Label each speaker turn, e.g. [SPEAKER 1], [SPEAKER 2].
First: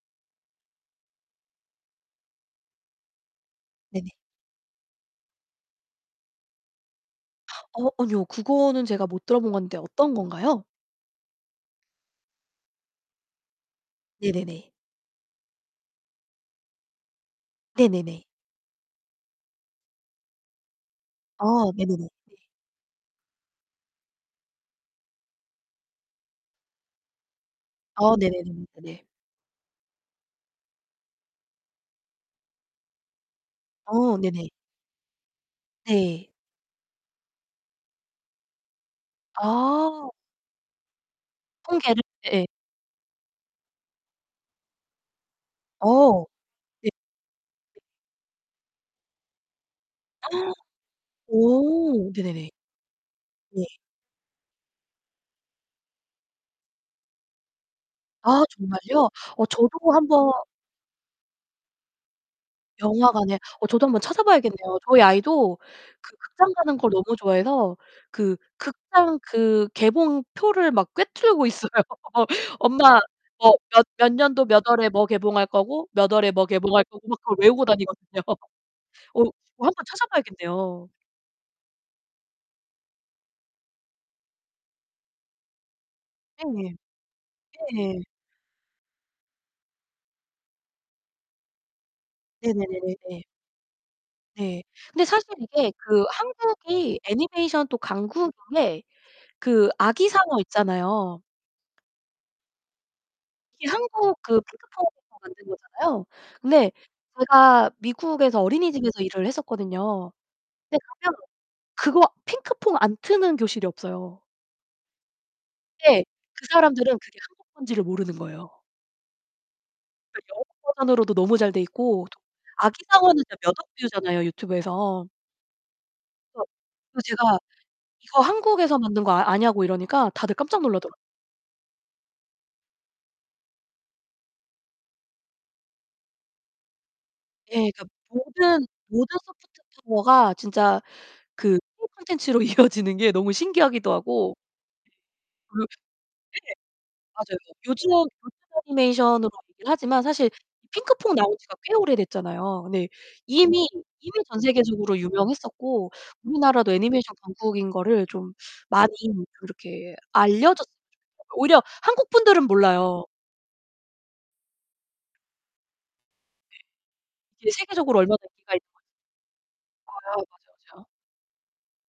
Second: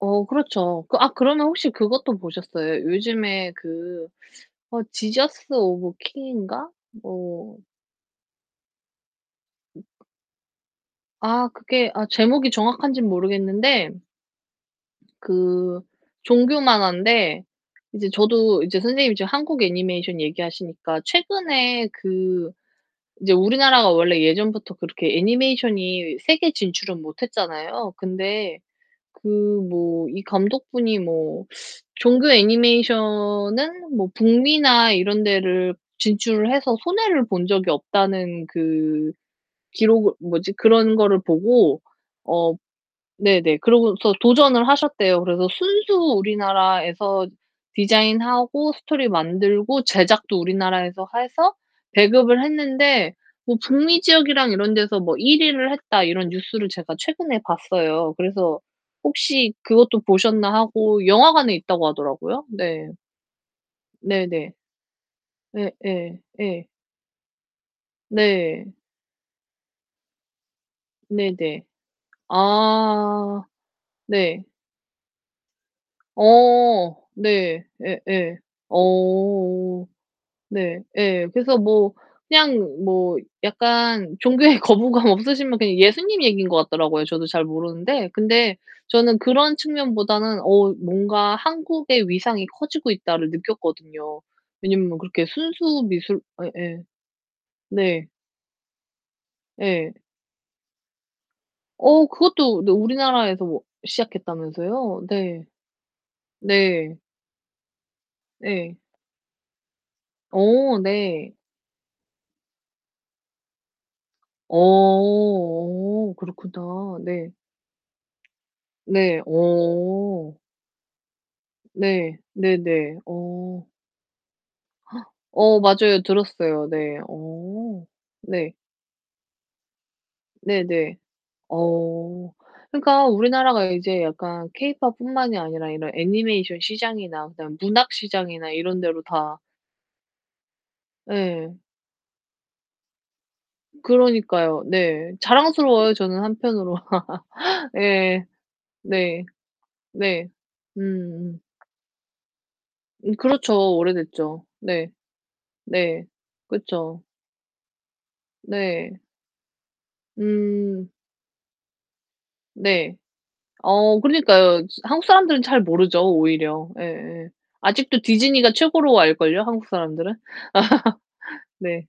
[SPEAKER 1] 어 그렇죠. 아 그러면 혹시 그것도 보셨어요? 요즘에 그
[SPEAKER 2] 네네.
[SPEAKER 1] 어 지저스 오브 킹인가 뭐
[SPEAKER 2] 어 아니요. 그거는 제가 못 들어본 건데 어떤 건가요?
[SPEAKER 1] 아 그게 아 제목이 정확한진 모르겠는데
[SPEAKER 2] 네네네.
[SPEAKER 1] 그 종교 만화인데 이제
[SPEAKER 2] 네네네.
[SPEAKER 1] 저도 이제 선생님이 지금 한국 애니메이션 얘기하시니까
[SPEAKER 2] 아
[SPEAKER 1] 최근에
[SPEAKER 2] 네네네. 예.
[SPEAKER 1] 그 이제 우리나라가 원래 예전부터 그렇게 애니메이션이 세계 진출은 못 했잖아요.
[SPEAKER 2] 아
[SPEAKER 1] 근데
[SPEAKER 2] 네네네네네.
[SPEAKER 1] 그 뭐 이 감독분이 뭐 종교 애니메이션은 뭐
[SPEAKER 2] 어 네네.
[SPEAKER 1] 북미나 이런 데를
[SPEAKER 2] 네.
[SPEAKER 1] 진출을 해서 손해를 본 적이 없다는 그
[SPEAKER 2] 아.
[SPEAKER 1] 기록을 뭐지 그런 거를 보고
[SPEAKER 2] 통계를 예.
[SPEAKER 1] 어 네네, 그러고서 도전을 하셨대요. 그래서 순수
[SPEAKER 2] 어 네.
[SPEAKER 1] 우리나라에서 디자인하고 스토리 만들고 제작도 우리나라에서 해서
[SPEAKER 2] 오,
[SPEAKER 1] 배급을
[SPEAKER 2] 네네네.
[SPEAKER 1] 했는데 뭐
[SPEAKER 2] 네.
[SPEAKER 1] 북미 지역이랑 이런 데서 뭐 1 위를 했다 이런 뉴스를 제가 최근에 봤어요.
[SPEAKER 2] 아
[SPEAKER 1] 그래서
[SPEAKER 2] 정말요? 어
[SPEAKER 1] 혹시
[SPEAKER 2] 저도
[SPEAKER 1] 그것도
[SPEAKER 2] 한번
[SPEAKER 1] 보셨나 하고 영화관에 있다고 하더라고요. 네.
[SPEAKER 2] 영화관에 어 저도 한 번
[SPEAKER 1] 네네.
[SPEAKER 2] 찾아봐야겠네요. 저희 아이도 그
[SPEAKER 1] 네예,
[SPEAKER 2] 극장
[SPEAKER 1] 예.
[SPEAKER 2] 가는 걸 너무 좋아해서 그
[SPEAKER 1] 네.
[SPEAKER 2] 극장 그 개봉표를 막 꿰뚫고
[SPEAKER 1] 네네.
[SPEAKER 2] 있어요. 엄마
[SPEAKER 1] 아
[SPEAKER 2] 뭐 몇 몇
[SPEAKER 1] 네.
[SPEAKER 2] 년도 몇 월에 뭐 개봉할 거고 몇 월에 뭐 개봉할
[SPEAKER 1] 어
[SPEAKER 2] 거고 막 그걸
[SPEAKER 1] 네.
[SPEAKER 2] 외우고 다니거든요.
[SPEAKER 1] 예예.
[SPEAKER 2] 어 한번
[SPEAKER 1] 어. 네.
[SPEAKER 2] 찾아봐야겠네요.
[SPEAKER 1] 예. 그래서 뭐 그냥 뭐 약간 종교에 거부감 없으시면 그냥 예수님 얘기인 것
[SPEAKER 2] 네.
[SPEAKER 1] 같더라고요, 저도 잘
[SPEAKER 2] 네.
[SPEAKER 1] 모르는데. 근데 저는 그런 측면보다는 '어 뭔가 한국의 위상이 커지고
[SPEAKER 2] 네네네네네.
[SPEAKER 1] 있다.'를 느꼈거든요.
[SPEAKER 2] 네
[SPEAKER 1] 왜냐하면
[SPEAKER 2] 근데
[SPEAKER 1] 그렇게
[SPEAKER 2] 사실 이게
[SPEAKER 1] 순수
[SPEAKER 2] 그
[SPEAKER 1] 미술 예예.
[SPEAKER 2] 한국이 애니메이션 또
[SPEAKER 1] 네.
[SPEAKER 2] 강국인 게 그
[SPEAKER 1] 예.
[SPEAKER 2] 아기상어 있잖아요.
[SPEAKER 1] 어 그것도 너 우리나라에서 뭐
[SPEAKER 2] 이 한국 그
[SPEAKER 1] 시작했다면서요?
[SPEAKER 2] 핑크퐁에서
[SPEAKER 1] 네.
[SPEAKER 2] 만든 거잖아요. 근데
[SPEAKER 1] 네.
[SPEAKER 2] 제가 미국에서
[SPEAKER 1] 예.
[SPEAKER 2] 어린이집에서 일을 했었거든요.
[SPEAKER 1] 어
[SPEAKER 2] 근데 가면
[SPEAKER 1] 네.
[SPEAKER 2] 그거 핑크퐁 안 트는 교실이 없어요. 근데
[SPEAKER 1] 어
[SPEAKER 2] 그
[SPEAKER 1] 그렇구나.
[SPEAKER 2] 사람들은 그게
[SPEAKER 1] 네.
[SPEAKER 2] 한국 거인지를 모르는 거예요.
[SPEAKER 1] 네.
[SPEAKER 2] 네
[SPEAKER 1] 어.
[SPEAKER 2] 영어 버전으로도 너무 잘돼 있고
[SPEAKER 1] 네. 네네.
[SPEAKER 2] 아기상어는 진짜 몇
[SPEAKER 1] 어.
[SPEAKER 2] 억 뷰잖아요, 유튜브에서.
[SPEAKER 1] 어 맞아요.
[SPEAKER 2] 그래서
[SPEAKER 1] 들었어요. 네.
[SPEAKER 2] 그래서 제가
[SPEAKER 1] 어
[SPEAKER 2] 이거
[SPEAKER 1] 네.
[SPEAKER 2] 한국에서 만든 거 아 아냐고 이러니까 다들 깜짝 놀라더라고요.
[SPEAKER 1] 네네. 어 그니까 우리나라가 이제 약간 케이팝뿐만이 아니라 이런 애니메이션 시장이나
[SPEAKER 2] 예
[SPEAKER 1] 그다음에
[SPEAKER 2] 그니까
[SPEAKER 1] 문학 시장이나
[SPEAKER 2] 모든
[SPEAKER 1] 이런 데로
[SPEAKER 2] 모든
[SPEAKER 1] 다
[SPEAKER 2] 소프트 파워가 진짜
[SPEAKER 1] 예.
[SPEAKER 2] 그 K-콘텐츠로 이어지는 게 너무 신기하기도 하고.
[SPEAKER 1] 그러니까요. 네.
[SPEAKER 2] 네. 그리고 네.
[SPEAKER 1] 자랑스러워요. 저는 한편으로.
[SPEAKER 2] 맞아요. 요즘 요즘
[SPEAKER 1] 예. 네.
[SPEAKER 2] 애니메이션으로 얘기를 하지만
[SPEAKER 1] 네.
[SPEAKER 2] 사실 핑크퐁 나온
[SPEAKER 1] 음음.
[SPEAKER 2] 지가 꽤 오래 됐잖아요. 네.
[SPEAKER 1] 음
[SPEAKER 2] 이미,
[SPEAKER 1] 그렇죠.
[SPEAKER 2] 이미 전
[SPEAKER 1] 오래됐죠. 네.
[SPEAKER 2] 세계적으로 유명했었고,
[SPEAKER 1] 네.
[SPEAKER 2] 우리나라도
[SPEAKER 1] 그렇죠.
[SPEAKER 2] 애니메이션 강국인 거를 좀 많이
[SPEAKER 1] 네.
[SPEAKER 2] 이렇게 알려졌으면
[SPEAKER 1] 음.
[SPEAKER 2] 좋겠어요. 오히려 한국분들은
[SPEAKER 1] 네.
[SPEAKER 2] 몰라요.
[SPEAKER 1] 어 그러니까요. 한국 사람들은 잘 모르죠,
[SPEAKER 2] 네.
[SPEAKER 1] 오히려. 예예.
[SPEAKER 2] 이게 세계적으로
[SPEAKER 1] 아직도
[SPEAKER 2] 얼마나
[SPEAKER 1] 디즈니가
[SPEAKER 2] 인기가 있는 건
[SPEAKER 1] 최고로 알걸요? 한국
[SPEAKER 2] 아.
[SPEAKER 1] 사람들은.
[SPEAKER 2] 맞아요, 맞아요.
[SPEAKER 1] 네.